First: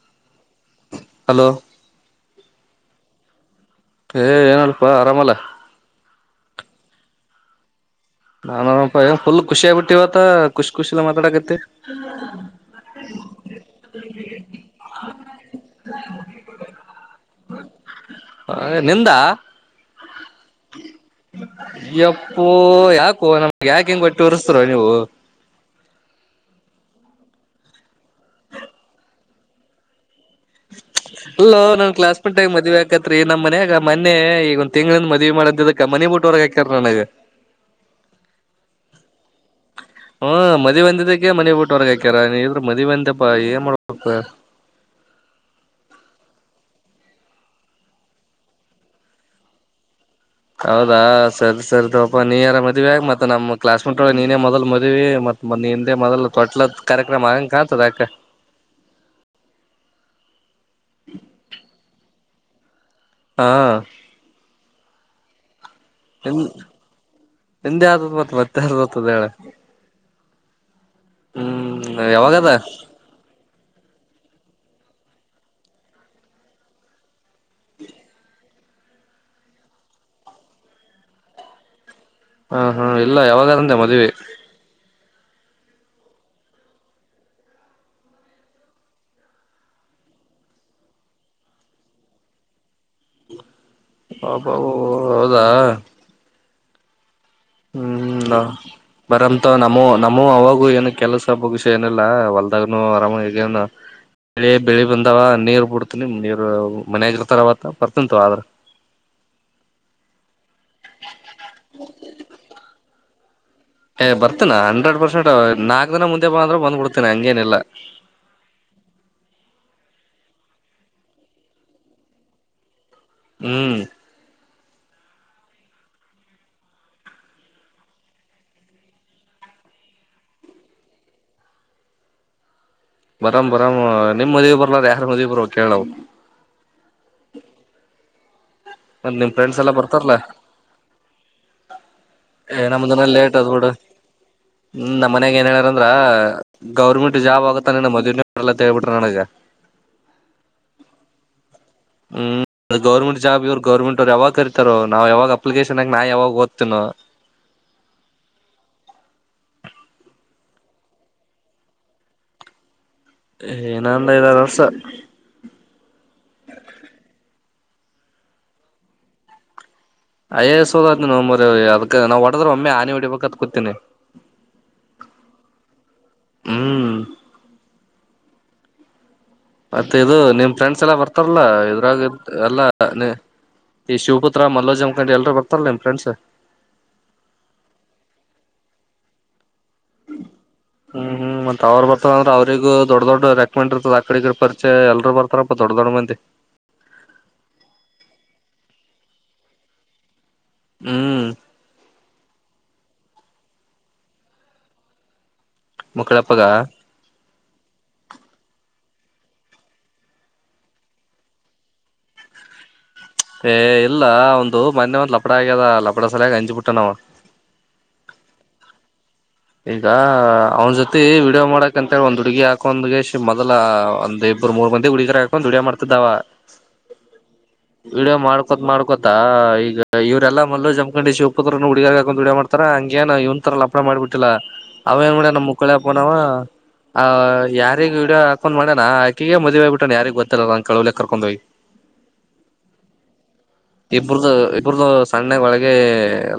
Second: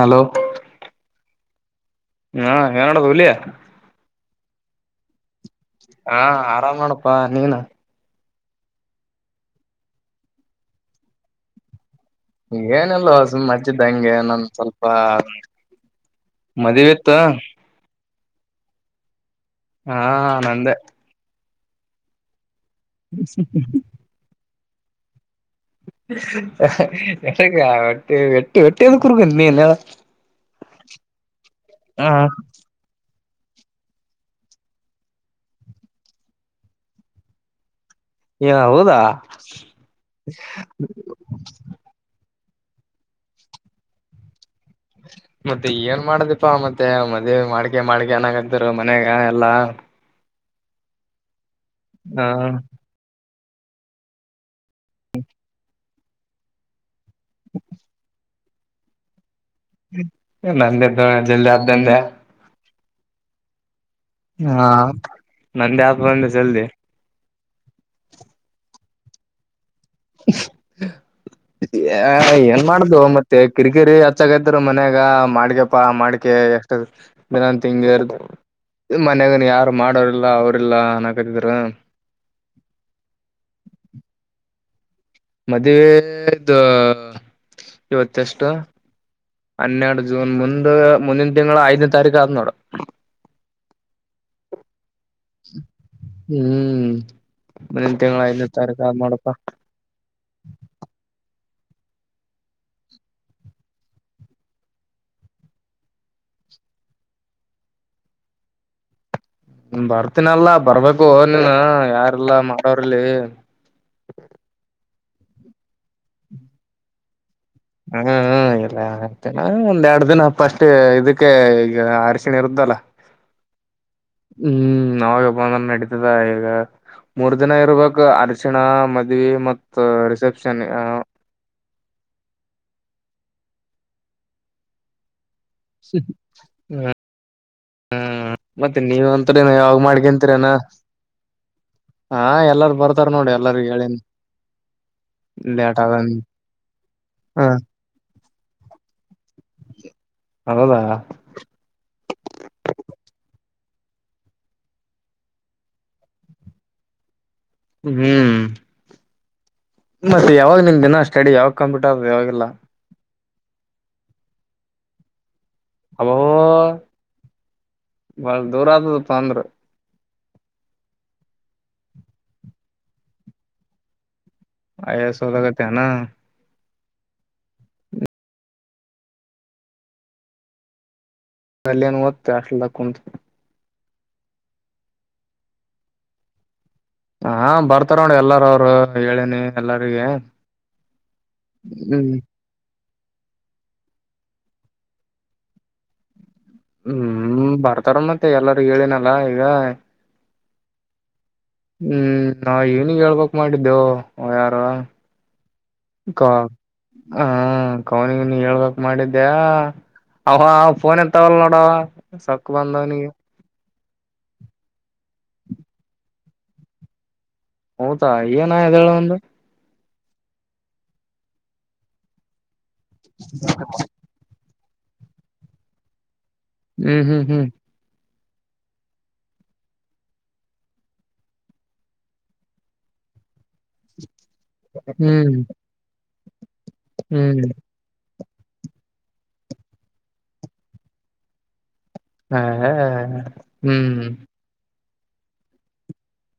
Hello hello ನೋಡ [unintelligible] ಏ ಏನಲ್ಪಾ ಆರಾಮಲ್ಲಾ ಹಾ ಆರಾಮ್ ಮಾಡಪ್ಪಾ ನೀವನ ನಾನಪ್ಪಾ ಫುಲ್ ಖಷಿ ಆಗ್ಬಟ್ಟಿವವತ ಖಷಿ ಖುಷಿ ಮಾತಾಡಾಕತ್ತತಿ ಏನಲ್ಲ ಸುಮ್ಚ್ಚಿದ್ದ ಹಂಗೆ ನೊಂದ್ ಸ್ವಲ್ಪ ಮದವೆ ಆಯ್ತಾ ಹ ನಿಂದಾ ಹಾ ನಂದ ಎಪ್ಪೋ ಯಾಕೋ ನಮಗ್ ಯಾಕ ಹೆಂಗ ಕೊಟ್ಟಿ ಉರ್ಸ್ತ ನೀವು ಎ ಒಟ್ಟೆ ವೆಟ್ಟಿ ವೆಟ್ಟಿ ಕುರ್ಕ ನೀಲ್ಲ ಅಲ್ಲೋ ನಾನ್ ಕ್ಲಾಸ್ ಮೆಂಟಗ ಮದ್ ಆಕತ್ತ ರಿ ನಮ್ಮ ಮನಯಾಗ ಮನೆೆ ಈಗ ಒಂದ್ ತಿಂಗಳಿಂದ ಮದ್ವಿ ಮಾಡದ ಮನಿ ಬಿಟ್ಟವರ್ಗ ಹಾಕತಾರ ನನಗ ಏ ಹೌದಾ ಹ್ಮ ಮದಿ ಬಂದಿದ್ದಕ್ಕೆ ಮನೆ ಊಟ್ಟವರ್ಗ ಹಾಕ್ಯಾರ ನೀ ಮದವೆಂದಪ್ಪಾ ಏ ಮಾಡಪ ಮತ್ತೆ ಏನ್ ಮಾಡದಪ್ಪಾ ಮತ್ತೆ ಮದ್ ಮಾಡಕೆ ಮಾಡಕ ಅನಾಗ ಆಗ್ತರು ಮನ್ಯಾಗ ಎಲ್ಲಾ ಹೌದಾ ಸರಿ ಸರಿದವಪಾ ಹಾ ನೀ ಯಾರ ಮದ್ವೆ ಆಗ ಮತ್ತೆ ನಮಮ್ಮ ಕ್ಲಾಸ್ಮೇಟಳ ನೀನೇ ಮೊದಲ್ ಮ್ ಮತ್ ಮೊ ಹಿಂದೆ ಮೊದಲ ತೊಟ್ಲ ಕಾರ್ಯಕ್ರಮ ಆಗಂಗ ಕಾಣತದ ಅಾಕ ನಂದ ಜಲ್ದಿ ಆದ್ದಂದೆ ಹಾ ಹಾ ನಂದೇ ಹಪ್ ಬಂದೆ ಜಲ್ದಿ ನಿದೆ ಯ್ ಮತ್ತ ಮತ್ತೆ ಬರ್ತ್ತದ ಹೇಳೆ ಆ ಯಾವಾಗದ ಏನ್ ಮಾಡ್ದ ಮತ್ತೆ ಕಿರಿಕಿರಿ ಹಚ್ಚಾಗೈತ್ರಿ ಮನ್ಯಾಗ ಮಾಡ್ಕಪ್ಪಾ ಮಾಡ್ಕೆ ಎಷ್ಟ ದಿನನ್ ತಿಂಗರ್ ಮನ್ಯಾಗನ್ ಯಾರು ಮಾಡೋರಲ್ಲಾ ಅವ್ರಲ್ಲ ನನ್ನಕತ್ತಿದ್ರ ಹಾ ಹಾ ಇಲ್ಲ ಯಾವಾಗಾರಂತೆೆ ಮದ್ವೆ ಮದ್ವೆದು ಇವತ್ತೆಷ್ಟ ಹನ್ನೆರಡು ಜೂನ್ ಮುಂದ ಮುಂದಿನ ತಿಂಗಳು ಆಐದ ತಾರೀಖು ಆನ್ನೋಡ ಅಬ್ಬಾಬೊ [unintelligible] ಹ್ಮ್ ಮುಂದಿನ ತಿಂಗಳ ಹ್ಮ ಐದನೇ ತಾರೀಕು ಆದ್ ನೋಡಪ್ಪಾ ಬರಂತ ನಮ್ಮೂ ನಮ್ಮೂ ಅವಾಗೂ ಏನು ಕೆಲಸ ಸ್ವಲ್ಬ ವಿಷ ಏನಿಲ್ಲ ಹೊಲ್ದಾಗನು ಆರಾಮ ಹಗನು ಬೆಳಿ ಬೆಳಿ ಬಂದಾವ ನೀರ್ ಬಿಡ್ತನಿ ನೀರು ಮನ ಆಾಗಿರ್ತಾರವತ್ತ ಬರ್ತಂತ ಆದ್ರ ಬರ್ತೀನಲ್ಲ ಬರ್ಬೇಕು ನೀನ್ ಯಾರಲ್ಲ ಮಾಡೋರ್ಲ್ಲಿ ಏ ಬರ್ತಿನಾ ಹಂಡ್ರೆಡ್ ಪರ್ಸೆಂಟ್ ನಾಕಕ್ ದಿನ ಮುಂದೆ ಬ ಅಂದ್ರ ಬ್ಬ ಬಿಡ್ತಿನಿ ಹಂಗೇನಿಲ್ಲಲ್ಲ ಹಾ ಹ ಎಲ್ಲತೇನಾ ಒಂದೆರಡು ದಿನ ಪಸ್ಟ್ ಇದಕ್ಕೆ ಈಗ ಅರಶಿಣೆ ಇರುದಲ್ಲ ಹ್ಮ್ ನಾವಾಗ ಬಂದ ನಡೀತದ ಈಗ ಮೂರ್ ದಿನ ಇರ್ಬೇಕಕ್ ಅರ್ಶಣ ಮದ್ವಿ ಮ ರಿಸೆಪ್ಷನ್ ಬರಾಮ್ ಬರಾಮ್ ನಿಮ್ ಮದುವೆ ಬರ್ಲಾರ ಯಾರ ಮದುವ ಬರ್ ಹ್ಮ ಮತ್ತೆ ನೀವ ಮತ್ ನಿಮ್ ಅಂತ್ರನ ಫ್ರೆಂಡ್ಸ್ ಎಲ್ಲಾ ಯಾವ್ ಬರ್ತಾರಲ್ಲಾ ಮಾಡ್ಕಂತೀರನಾ ಹಾ ಏ ಎಲ್ಲಾರು ನಮ್ದನ ಬರ್ತಾರ ನೋಡಿ ಲೇಟ್ ಅದ್ ಎಲ್ಲಾರ ಬಿಡು ಹೇಳನಿ ಹ್ಮ್ ನಮ್ಮ್ನ್ಯಾಗ ಏನ್ ಹೇಳಾರಂದ್ರ ಗೌರ್ಮೆಂಟ್ ಹ ಜಾಬ್ ಆಗತ್ತಾನೆ ಮದುವೇಳ್ಬಿಟ್ಟ ಹೌದಾ ಹ್ಮ್ ಅದು ಗೌರ್ಮೆಂ ಜಾ ಇವ್ರು ಗರ್ಮೆಂಟ್ ಅವರು ಯಾವಾಗ ಕರತಾರ ನಾವಾಗ ಅಪ್ಲಿಕೇಶನ್ ಆಕ ನಾ ಯಾವಾಗ ಓದ್ತನೋ ಹ ಹ್ಮ್.. ಮತ್ತೆ ಯಾವಾಗ ನಿಮ ದಿನ ಸ್ಟಡಿ ಯಾವಾಗ ಕಂಪ್ಲೀಟ್ ಯಾವಾಗಲ್ಲ ಏನಂದ ಐದಾರು ವರ್ಷ ಅಬೋ ಬಳ ದೂರ ಆದದ ತಂದ್ರ ಅಯ್ಯ ಸೋದತರಿ ಅದ್ ನಾವು ಹೊಡದ್ರ ಒಮ್ಮೆ ಆನೆಿ ಹೊಡಿಬೇಕತ್ ಕೂತೀಿನಿ ಆಯ ಸೌದಾಗತಾನ ಹ್ಮ್ ಮತ್ತೆ ಇದು ನಿಮ್ ಫ್ರೆಂಡ್ಸ್ ಎಲ್ಲ ಬರ್ತಾರಲ್ಲ ಅಲ್ಲೇನ್ ಇದ್ರಾಗ ಓದ್ತೆ ಎಲ್ಲ ಹಾಸ್ಟೆಲ್ದಾಗ ಕುಂತ ಈ ಶಿವಪುತ್ರ ಮಲ್ಲೋಜ್ ಮುಖಂಡಿ ಎಲ್ರೂ ಬಕ್ತಾರ ನಿಮ ಫ್ರೆಂಡ್ಸ್ ಹಾ ಬರ್ತಾರ ನೋ ಎಲ್ಲಾರ ಅವರು ಹೇಳೇನಿ ಎಲ್ಲರಿಗೆ ಹ್ಮ್ ಹ್ಮ್ ಮತ್ತತ್ ಅವ್ ಹ್ಮ್ ಬರ್ತದ ಅಂದ್ರೆ ಅವ್ರಗ ದೊಡ್ಡ ದೊಡ್ಡ ರೆಕಮೆಂಡ್ ಇರ್ತದ ಆಕಡೆ ಈಡೆರ್ ಮೆ ಎಲ್ರು ಬರ್ತಾರಪ್ಪಾ ದೊಡ್ಡ ದೊಡ್ಡ ಮಂದಿ ಹ್ಮ್ ಬರ್ತಾರ ಮತ್ತೆ ಎಲ್ಲಾರ ಹೇಳನಲ್ಲ ಈಗ ಹ್ಮ್ ಹ್ಮ್ ನಾವ ಏನಿಗೆ ಹೇಳ್ಬೇಕಕ್ ಮಾಡಿದ್ದೆ ಯಾರ ಮಕ್ಕಳಪ್ಪಗ ಹಾ ಕೌನಿಗ ನೀ ಹೇಳ್ಬೇಕಕ್ ಮಾಡಿದ್ದ್ಯಾ ಅಹಫೋನ್ ಎಂತ ಒಲ್ಲ ನೋಡಾವ ಸಕ್ಕು ಬಂದಾವನಿಗೆ ಏ ಇಲ್ಲ ಒಂದು ಮೊನ್ನೆ ಒಂದ್ ಲಪಡ ಆಗ್ಯದ ಲಪಡ ಸಲಯಾಗಿ ಹಂಜಿಬಿಟ್ಟ ನಾವ ಹೌದಾ ಏನ ಎಳ ಒಂದು ಈಗ ಅವ್ನ ಜೊತಿ ವಿಡಿಯೋ ಮಾಡಕ್ಂತೇಳಿ ಒಂದ್ ಹುಡ್ಗಿ ಹಾಕೊಂದ್ಗೆ ಮೊದಲ ಒಂದ ಒರ್ ಮೂ ಮಂದಿ ಹುಗರ ಹಕೊಂಡುದುಡಿಯ ಮಾಡ್ತಿದ್ದ ಹ್ಮ್ ಹ್ಮ್ ಹ್ಮ್ ವಿಡಿಯೋ ಮಾಡ್ಕೊತ್ ಮಾಡ್ಕೊತ ಈಗ ಇವ್ರಲ್ಲ ಮಲ್ಲ ಜಮಖಂಡಿ ಶಿವಪತ್ರ ಹುಗ ಹಾಕೊಂಡ್ ವಡೋ ಮಾಡ್ತಾರ ಹಂಗೆ ಇವಂರಲ್ಲ ಅವನ್ ಕಡ ಹ್ಮ್ ನ ಮುಕ್ಕಳೆಯಾ ಪೋನಾವ ಆ ಹ್ಮ್ ಯಾರಿಗೆ ವಿಡಿಯೋ ಹಾಕೊಂಡ್ ಮಾಡಣನಾ ಆಕಿಗೆಗ ಮದ್ೆ ಆಗ್ಬ ಬಿಟ್ಟಾನನ್ ಯಾರಿಗ್ ಗೊತ್ತಿಲ್ಲಲ್ಲ ನ ಕಳವಿಲಿ ಕರ್ಕೊಂಡ್ ಹೋಗಿ ಹಾ ಹ್ಮ್ ಸಣ್ಣಕ್ ಒಳಗೆ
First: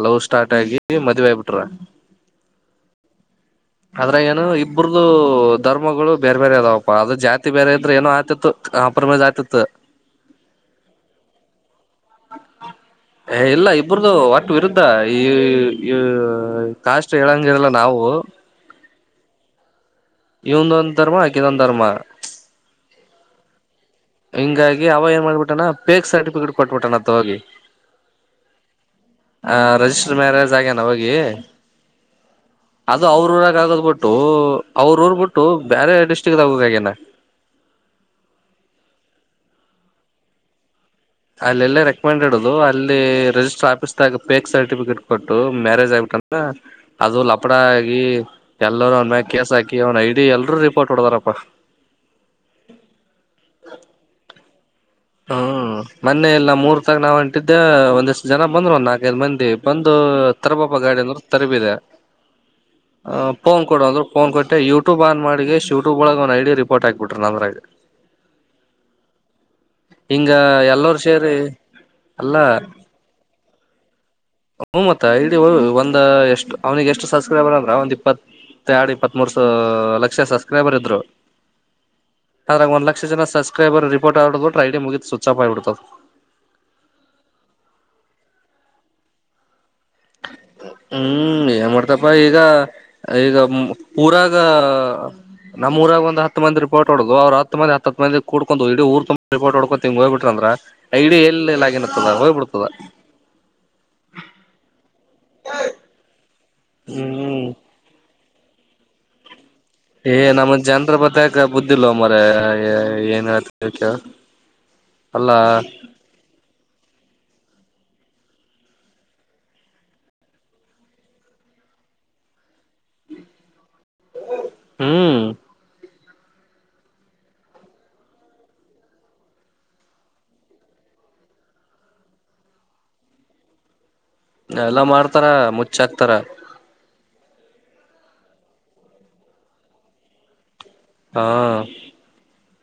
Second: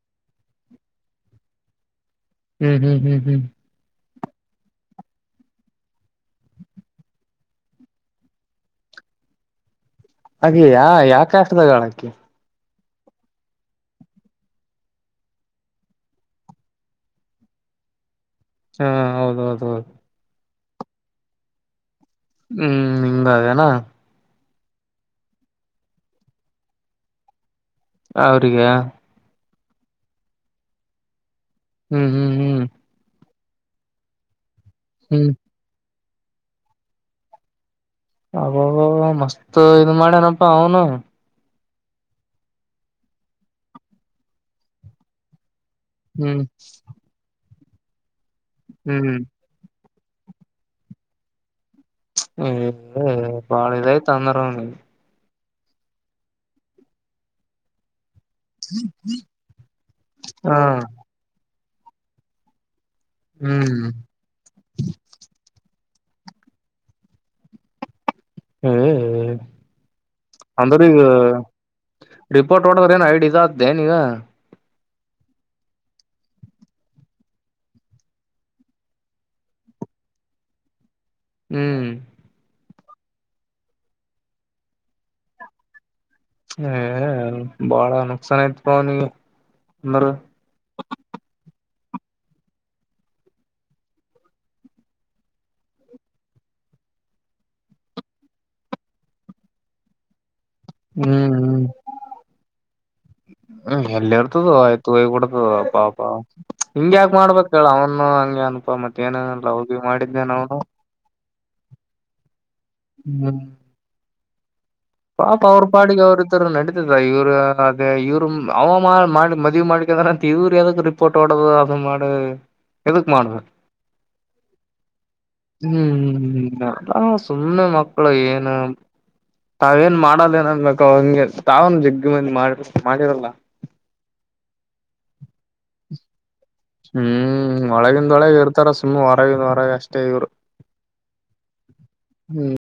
ಲವ್ ಸ್ಟಾರ್ಟ್ ಆಗಿ ಮದ್ವೆೆಯಬಿಟ್ರ ಹ್ಮ್ ಹ್ಮ್ ಹ್ಮ್ ಹ್ಮ್ ಆದದ್ರೆ ಏನು ಇಬ್ಬರದು ಧರ್ಮಗಳು ಬೇರೆ ಬೇರೆ ಅದಾವಪ್ಪ ಅದ ಜಾತಿ ಬೇರೆ ಇದ್ರೆ ಏನೋ ಆತಿತ್ತು. ಅ ಪ್ರಮೇದಾತ್ತ್. ಅದೆ ಯಾ ಯಾವ ಕಷ್ಟದಾಗಳಕಿ. ಇಲ್ಲ ಇಬರದು ಒಟ್ ವಿರುದ್ಧ ಈ ಕಾಷ್ಟ ಹೇಳಂಗರಲ್ಲ ನಾವು. ಹಾ ಹೌದ ಹೌದು ಹೌದು. ಇವಂದ ಒಂದು ಧರ್ಮ ಆಕ ಇದೊಂದು ಧರ್ಮ. ಹ್ಮ್ ನಿಂಗಾವನಾ. ಹಿಂಗಾಗಿ ಅವ ಏನ್ ಮಾಡ್ಬಿಟಾನ ಪೇಕ್ ಸರ್ಟಿಫಿಕೇಟ್ ಕೊಟ್ಬಿಟ್ಟಣತ್ತ ಹೋಗಿ. ಅವ್ರಿಗೆ. ಹ ರರಿಜಿಸ್ಟರ್ ಮ್ಯಾರೇಜ್ ಆಗೇನ ಹೋಗಿ. ಹ್ಮ್ ಹ್ಮ್ ಹ್ಮ್. ಅದು ಅವ್ರ ಊರಾಗ ಆಗದ್ ಬಿಟ್ಟು ಅವ್ರ ಹ್ಮ್ ಊರ್ಬಿಟ್ಟು ಬೇರೆ ಡಿಸ್ಟ್ರಿಕ್ದ ಆಗಬೇಕನ. ಅಬ ಮಸ್ತ ಇದ ಮಾಡ್ಯನಪ್ಪಾ ಅವನು. ಅಲ್ಲೆಲ್ಲೇ ರೆಕಮೆಂಡ ಇಡ್ದು ಅಲ್ಲಿ ರರಿಜಿಸ್ಟರ್ ಆಫೀಸ್ದಾಗ ಪೇಕ್ ಸರ್ಟಿಫಿಕೇಟ್ ಕೊಟ್ಟು. ಮ್ಯಾರೇಜ್ ಆಗಬಿಟ್ಟಂದ್ರ ಹ್ಮ್ ಅದು ಲಪಡ ಆಗಿ ಎಲ್ಲರೂ ಅಂದ ಹ್ಮ್ ಮ್ಯ ಕೇಸ್ ಹಾಕಿ. ಅವನ್ ಐಡಿ ಎಲ್ರರು ರಿಪೋರ್ಟ್ ಹೊಡದಾರಪ್ಪಾ. ಏ ಬಾಳ ಇದಯ್ತ ಅಂದ್ರ ಅವನಿಗೆ ಹ್ಮ ಮೊನ್ನೆ ಎಲ್ಲ ಮೂರ್ ತಾಗ ನಾವ್ ಅಂಟಿದ್ದೆ ಒಂದಷ್ಟ. ಜನ ಬಂದ್ರು ಒಂದು ನಾಲ್ಕೈಐ ಮಂದಿ ಬಂದು ಹ ತರಬಾಬ ಗಾಡಿ ಅಂದರು ತರಬಿದೆ. ಆ ಫೋನ್ ಕೊಡ ಹ್ಮ್ ಅಂದ್ರು ಫೋನ್ ಕೊಟ್ಟೆ ಯೂಟ್ಯೂಬ್ ಆನ್ ಮಾಡಿ ಶೂ. ಒಳ ಒ ಐಡಿ ಪರ್ಟ್ ಹಾಕ್ಬಿಟ್ರಿ ನ ಅಂದ್ರೆ. ಹ್ಮ್ ಹ್ಮ. ಅಂದ್ರ ಎಲ್ಲರೂ ಈಗ ಸೇರಿ ಅಲ್ಲ ರಿಪೋರ್ಟ್ ಹೊಡದ್ರ ಏನ್ ಐಡಿ ಇದ್ದೇನೀಗ. ಹ್ಮ್ ಮತ್ತ ಇಲ್ಲಿ ಒಂದ್ ಎಷ್ಟು ಅವ್ನಿಗೆ ಎಷ್ಟು ಸಬ್ಸ್ಕ್ರೈಬರ್ ಅಂದ್ರ ಒಂದ್ ಇಪ್ಪತ್ತು. ಮೆಡಿ ಪತರು ಲಕ್ಷ ಸಬ್ಸ್ಕ್ರೈಬರ್ ಇದ್ರು. ಹ್ಮ್. ಒಂದ ಲಕ್ಷ ಜ ಸಬ್ಕ್ರೈಬರ್ ರಿೋರ್ಟ್ ಆಡ ಬಿ್ರ ಡಿ ಮುಗಿದ್ ಸ್ವಿಚ್ ಆಫ್ ಆಗಿಬಡ್ತದೆ. ಬಾಳ ನುಕ್ಸನ್ ಆಯ್ತ್ ಅವನ ಅಂದ್ರ. ಹ್ಮ್ ಏನ್ ಮಾಡ್ತಪ ಈಗ ಈಗ ಪೂರಾಗ. ನಮ್ಮ ಊರಾಗ ಒಂದ ಹಂದ ರಿಪೋಟ್ ಹೊಡೋದು ಅವ್ ಹ ಮಂದ ಹಂದ ಕುಕು ಇಡೀ ಊ ತು ಪೋರ್ಟ್ಡ್ಕೊಂಡುಂಗ ಹೋಗ್ ಬಿಟ್ರ ಐಡಿ ಯ ಹ್ಮ್ ಹ್ಮ್ ಎಲ್ಲಲ್ಲಾಗಿನತ್ತದ ಹೋಗ್ಬಿಡ್ತದ. ಹ್ಮ್ ಎಲ್ಲಿ ಇರ್ತದ ಆಯ್ತು ಹೋಗ ಕುಡ್ತದ ಅಪ್ಪಾಪಾ ಹಿಂಗ ಯಾಕ ಹ್ಮ್ ಮಾಡ್ಬೇಕ ಹೇಳ ಅವನು ಹ. ಅನುಪ ಮತ್ತೆೇನ. ಏ ನಮ್ಮ ಜನನ್ರ ಬತಕ ಬುದ್ದಿಲ್ವ ಮರ ಏನ್ ಹ್ಮ್ ಹತ. ಪಾಪ ಅವರಪಾಡಿ ಕ ಅವರುತರ ನಡಿ. ಇವ್ ಅದ ಇವ್ ಅವ ಮಾಡ ಮದುವವಿ ಮಾಡ್ಲಿಂದ್ರ ಅಂತ ಇವ್ರು ಯಾವ್ದ ರಿಪೋರ್ಟ್ ಡೋ ಅ. ಮಾಡ ಎಕ್ ಮಾಡುವ ಹ್ಮ್ ಹ್ಮ. ಹ್ಮ್ ಸುಮ್ಮನೆ ಮಕ್ಕಳು ಏನು. ತಾವೇನ್ ಮಾಡಲ್ಲೇನನ್ಬೇಕ ಹಂಗೆ ತಾವನ್ ಜಿಗ್ಗಿ ಮಂದಿ ಮಾಡಿ ಮಾಡಿರಲ್ಲ. ಎಲ್ಲಾ ಮಾಡ್ತಾರ ಮುಚ್ಚಾಕ್ತಾರ. ಹ್ಮ್ ಒಳಗಿಂದೊಳಗ ಇರ್ತಾರ ಸುಮ್ಮ್ನೆ ಹೊರಗಿಂದ ಹೊರಗೆ ಅಷ್ಟೇ ಇವ್ರು. ಹಾ. ಹ್ಮ್.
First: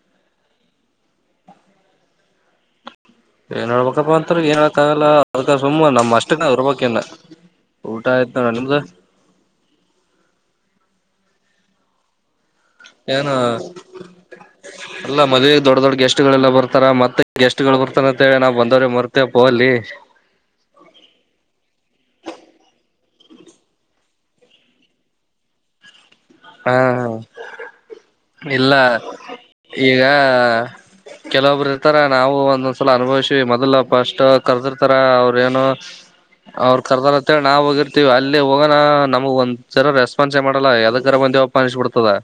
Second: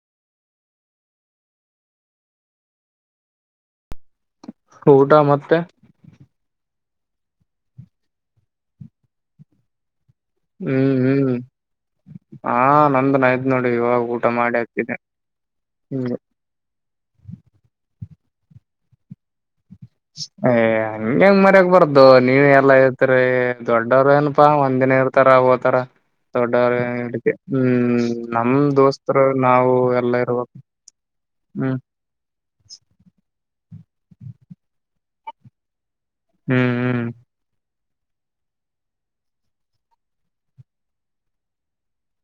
ಏನ್ ಹೇಳ್ಬೇಕಪ್ಪಾ ಅಂತ ಏನ್ ಹೇಳಕ್ ಆಗಲ್ಲ ಊಟ ಅದ ಮತ್ತೆ ಸುಮ್ಮ್ ನಮ್ಮ್ ಅಷ್ಟೇ ಅರ್ಬಕನ್ನ. ಊಟಾಯತನ ಹ್ಮ್ ಹ್ಮ್. ಹಾ ನಂದನ್ ಏನ ಆಯ್ತ್ ನೋಡಿ ಇವಾಗ ಊಟ ಮಾಡಿ ಹಾಕಿದ್ದೆ ಎಲ್ಲ ಮದುವೆಗೆ ದೊಡ್ಡ ದೊಡ್ಡ ಹ್ಮ್ ಗೆಸ್ಟ್ಗಳೆಲ್ಲ ಬರ್ತಾರ ಮತ್ತೆ. ಗೆಸ್ಟ್ಗಳು ಬರ್ತಾನ ಅಂತ ಹೇಳಿ ನಾವು ಬಂದವ್ರೆ ಮರ್ತೇಪ ಅಲ್ಲಿ. ಏ ಹಂಗೆಂಗ ಮರ್ಯಾಗ ಬಾರದುು ನೀವ ಎಲ್ಲ. ಅತ್ ದೊಡ್ಡವ್ರ ಏನಪಾ ಒಂದಿನ ಇರ್ತಾರ ಹೋತಾರ. ಹಾ ದೊಡ್ಡವ್ರಕ್ಕೆ ಹ್ಮ್ ನಮ ಇಲ್ಲ ದೋಸ್ತರು ನಾವು ಈಗ ಎಲ್ಲಾ ಇರ್ಬೇಕು. ಕೆಲವೊಬ್ರು ಹ್ಮ್ ಇರ್ತಾರ ನಾವು ಒಂದೊಂದ್ಸಲ ಅನುಭವಿಸಿೀ ಮೊದ್ ಫಸ್ಟ್ ಕರ್ದಿರ್ತಾರ ಅವ್ರ ಏನು ಹ್ಮ್ ಅವ್ರು ಹ್ಮ್ ಕರ್ದಾರಂತೇಳಿ ನಾವವು ಹೋಗಿರ್ತಿ ಅಲ್ಲಿ ಹೋಗೋಣ ನಮಗ ಒಂದ್ರ ರೆಸ್ಪಾನ್ಸ್ ಏ ಮಾಡೋಲ್ಲ ಯದ ಇರ ಮಂದಿ ಒಪ್ಪ ಅನಿಸಿು ಕೊಡ್ತದಾ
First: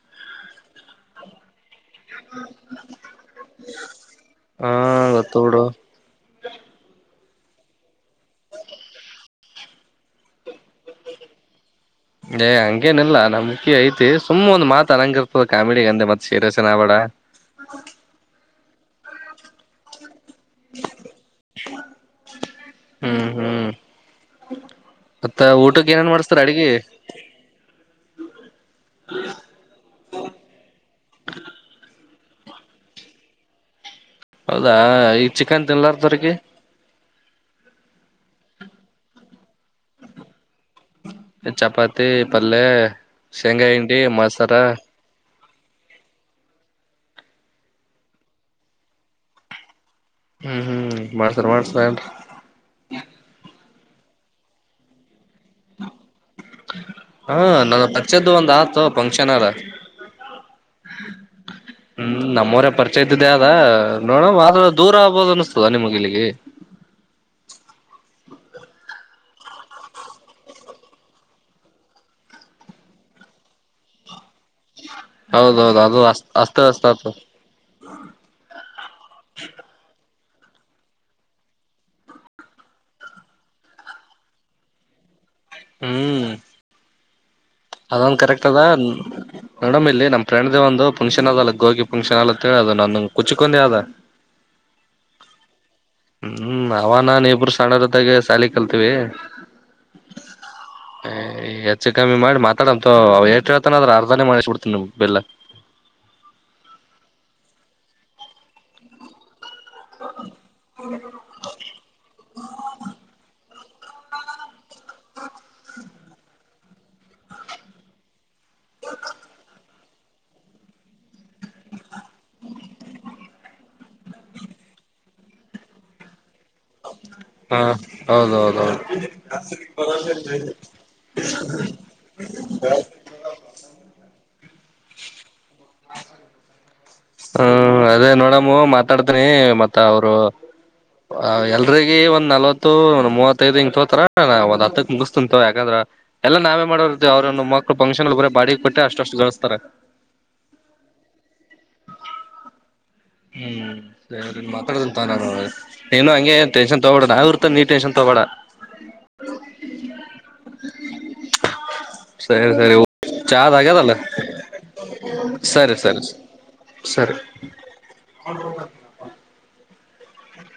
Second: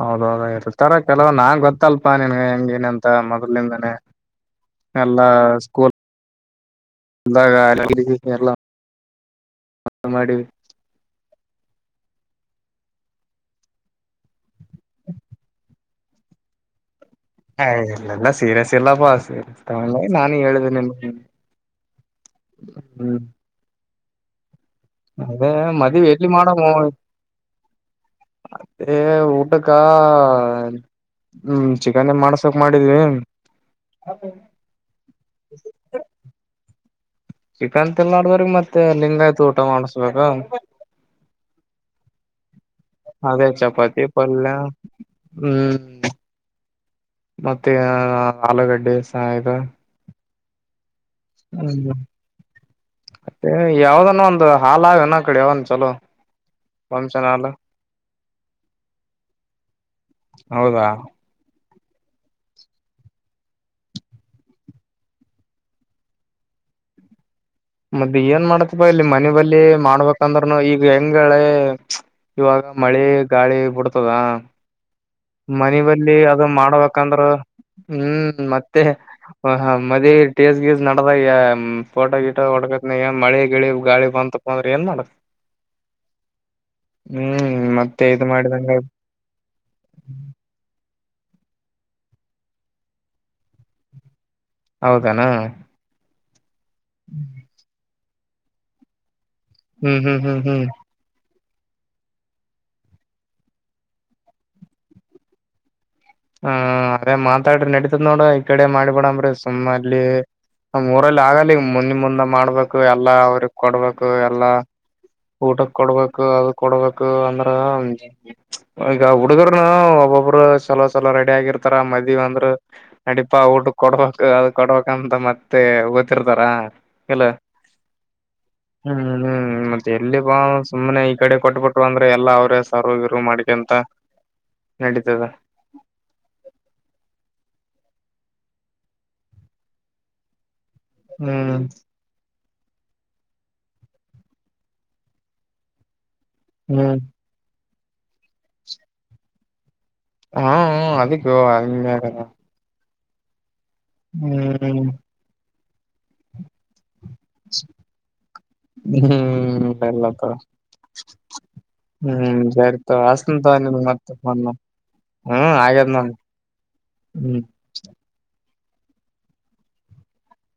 ಹೌದೌದ ಇರ್ತರ ಕೆಲವ ನಾ ಗೊತ್ತಲ್ಪಾ ನಿನ್ಗೆ ಹೆಂಗನ ಅಂತ ಮೊದ್ಲಿಂದನೇ ಹಾ ಎಲ್ಲ ಗೊತ್ತು ಬಿಡು ಸ್ಕೂಲ್ ಎಲ್ಲ ಕಾಲ ಕೇರಳ ಮಳ ಮಾಡಡಿ ಏ್ ಹಂಗೇನಲ್ಲಾ ನಮ್ಕಿ ಐತಿ ಸುಮ್ ಒಂದ್ ಮಾತ ಅನಂಗ ಇರ್ತದ ಕಾಮಿಡಿಿಗೆ ಅಂದೆ ಮತ್ತತ್ ಸೀರಿಯಸ್ಸೇನ ಆಬೇಡ ಹ ಇಲ್ಲ ಎಲ್ಲ ಸೀರಿಯಸ್ ಇಲ್ಲಪ್ಪಾ ಸೀರಿಯಸ್ ತೊಗೋಲಾ ನಾನೇ ಹೇಳ್ದನೆ ನಿ ಹೂ ಹ್ಮ್ ಹ್ಮ್ ಮತ್ತ ಊಟಕ್ಕೆ ಏನೇನ್ ಮಾಡಸ್ತಾರ ಅಡಗಿ ತ್ತ ಊಟಕ್ಕ ಹೂ ಚಿಕ್ ಈ ಮಾಡಸಕ್ ಮಾಡಿದ್ವಿ ಹೌದಾ ಈ ಚಿಕನ್ ತಿನ್ಲಾರದ್ರರಿಗೆ ಚಿಕನ್ ತಿನ್ಲರ್ಡೆಗೆ ಮತ್ತೆ ಲಿಂಗಾಯತ್ ಊಟ ಮಾಡಸ್ಬೇಕ ಮತ್ತಿ ಪಲ್ಲೆ ಶೆಂಗಾಯಂಡಿ ಮೊಸರ ಹೂ ಮತ್ತೆ ಆಲೂಗಡ್ಡೆಯ್ತ ಹೂ ಹೂ ಮಾಡ್ಸಾರ ಮಾಡ್ಸರಂ ಯಾವ್ದನ್ನ ಒಂದು ಹಾಲ್ನ ಕಡೆ ಯಾವ ಚಲೋ ಫಂಕ್ಷನ್ ಹಾ ಹಾಲ್ ನನ್ನ ಪಚ್ಚದ್ದು ಒಂದ್ ಆತ ಫಂಕ್ಷನ್ ಆದ ಹೌದಾ ಹೂ ನಮ್ಮ್ವರ ಪರಿಚಯ ಇದ್ದಿದ್ದೇ ಅದ ನೋಡ ಆ ದೂರ ಆಗ್ಬೋದ ಅನಸ್ತದ ನಿಮಗಲ್ಲಿಗೆ ಹ ಮದ ಏನ್ ಮಾಡತಿಪ್ಪ ಇಲ್ಲಿ ಮನ ಬಲಿ ಮಾಡ್ಬೇಕಂದ್ರ್ನು ಈಗ ಹೆಂಗಳೆ ಇವಾಗ ಮಳೆ ಗಾಳಿ ಬಿುಡ್ತದ ಮನ ಹೌದೌದು ಬಲ್ಲಿ ಅಸ್ತ ಅದು ಅಸ್ತ ಅಸ್ತ ಆತು ಮಾಡ್ಬೇಕಂದ್ರ ಹೂ ಮತ್ತೆ ಮದುವಿ ೇಜ್ ಗೀಜ್ ನಡದ ೋ ಗಿಟ ಹೊಡಕತ್ ಮಳೆ ಗಿಳಿ ಗಾಳಿ ಬಂದಪ್ಪ ಅಂದ್ರ ಏನ್ ಮಾಡಡತ್ ಹೂ ಮತ್ತೆ ಅದೊಂದು ಇದು ಕರೆಕ್ಟ್ ಅದ ಮಾಡಿದಂಗ ನೋಡಂ ನ ಇಲ್ಲಿ ನಮ್ಫ್ರೆಂಡ್ದ ಒಂದು ಫುಂಕ್ಷನ್ ಅದಲ್ಲ ಗೋಗಿ ಪಫಂಕ್ಷನ್ ಅಲ್ಲಂತ ಹೇಳಿ ಅದು ನಾನ ಕುಚ್ಕೊಂಡೆ ಅದ ಹೌದನಾ ಹೂ ಅವ ನಾನ ಇಬ್ರು ಸಣರದಾಗೆ ಸಾಲಿ ಕಲ್ತೀವಿ ಹೂ ಹೂ ಹೂ ಹೂ ಹೆಚ್ಚು ಕಮ್ಮಿ ಮಾಡಿ ಮಾತಾಡಂತ ಅವ ಷ್ಟ ಹೇಳ್ತಾನದ್ರ ಅರ್ಧಾನೇ ಮಾಡಿಸಬಿಡ್ತನ್ಮ ಬಿಲ್ ಹ ಅದೇ ಮಾತಾಡ್ರಿ ನಡತದ್ ನೋಡ ಈ ಕಡೆ ಮಾಡಿಬೊಡಂಬ್ರಿ ಸುಮ್ಮ ಅಲ್ಲಿ ನಾಮ್ ಊರಲ್ಲಿ ಆಗಲ್ಲ ಮುಂದಿ ಮುಂದೆ ಮಾಡ್ಬೇಕು ಎಲ್ಲಾ ಅವ್ರ ಕೊಡ್ಬೇಕು ಎಲ್ಲಾ ಊಟಕ್ ಕೊಡ್ಬೇಕು ಅದ ಕೊಡ್ಬೇಕು ಅಂದ್ರ ಈಗ ಹುಡುಗರುನು ಒಬ್ಬೊಬ್ರು ಚಲೋ ಚಲೋ ರೆಡಿ ಆಗಿರ್ತಾರ ಮದ್ ವ ಅಂದ್ರರು ನಡೀಪಾ ಊಟ ಕೊಡ್ಬೇಕಕ್ ಅದ ಕೊಡ್ಬೇಕಂತ ಮತ್ತೆ ಗಓತ್ತರ್ತಾರ ಕೆಲ್ಲ ಹಾ ಹೌದೌದೌದು ಹೂ ಹೂ ಮತ್ತೆ ಎಲ್ಲಿ ಬಾ ಸುಮ್ಮನೆ ಈ ಕಡೆ ಕೊಟ್ಟಬಟ್ ಅಂದ್ರ ಎಲ್ಲಾ ಅವ್ರೇ ಸಾರ್ ಗರು ಮಾಡ್ಿಕ ಅಂತ ನಡೀತದೆ ಹೂ ಅದೇ ನೋಡಮ್ಮ ಮಾತಾಡ್ತನಿ ಮತ್ತ ಅವರು ಹ್ಮ್ ಎಲ್ರಿಗ ಒಂದ್ ನಲ್ವತ್ತು ಒ್ ಮೂವತ್ತೈದ ಹಿಂ ತೋತಾರ ನ ಒಂದ್ ಹತ್ತಕ್ ಮುಗಿಸಸ್ತಂತ ಯಾಕಂದ್ರ ಎಲ್ಲ ನಾವೇ ಹ್ಮ್ ಮಾಡೋರ್ವಿ ಅವ್ರ ಒ ಮಕ್ಳ ಫಂಕ್ಷನ್ ಅಲ್ ಬರ ಬಾಡಿಗೆ ಕೊಟ್ಟೆ ಅಷ್ಟಷ್ಟು ಗಳಿಸಸ್ತಾರೆ ಹೂ ಹ ಅದಕ್ಕ ಅ ಹೂ ಮಾತಾಡಂತ ನೀನು ಹಂಗೆ ಟೆನ್ಷನ್ ತೊಗೋ ನಾವ್ ಇರ್ತ ನೀ ಟೆನ್ಷನ್ ತೊಗೋಳಬೇಡ ಹ್ಮ್ ಎಲ್ಲಕ್ಕ ಸರಿ ಸರಿ ಹೂಸರಿ ತಗೋ ಅಚ್ಚನಿ ಚಾದ ತಗೋ ನಿಂಗೆ ಆಗ್ಯದಲ್ಲ ಮತ್ತೆ ಹೂ ಸರಿ ಹಾಗಾದ ಸರಿ ನ್ ಹೂ ಹೂ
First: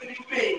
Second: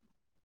ಉಡುಪಿ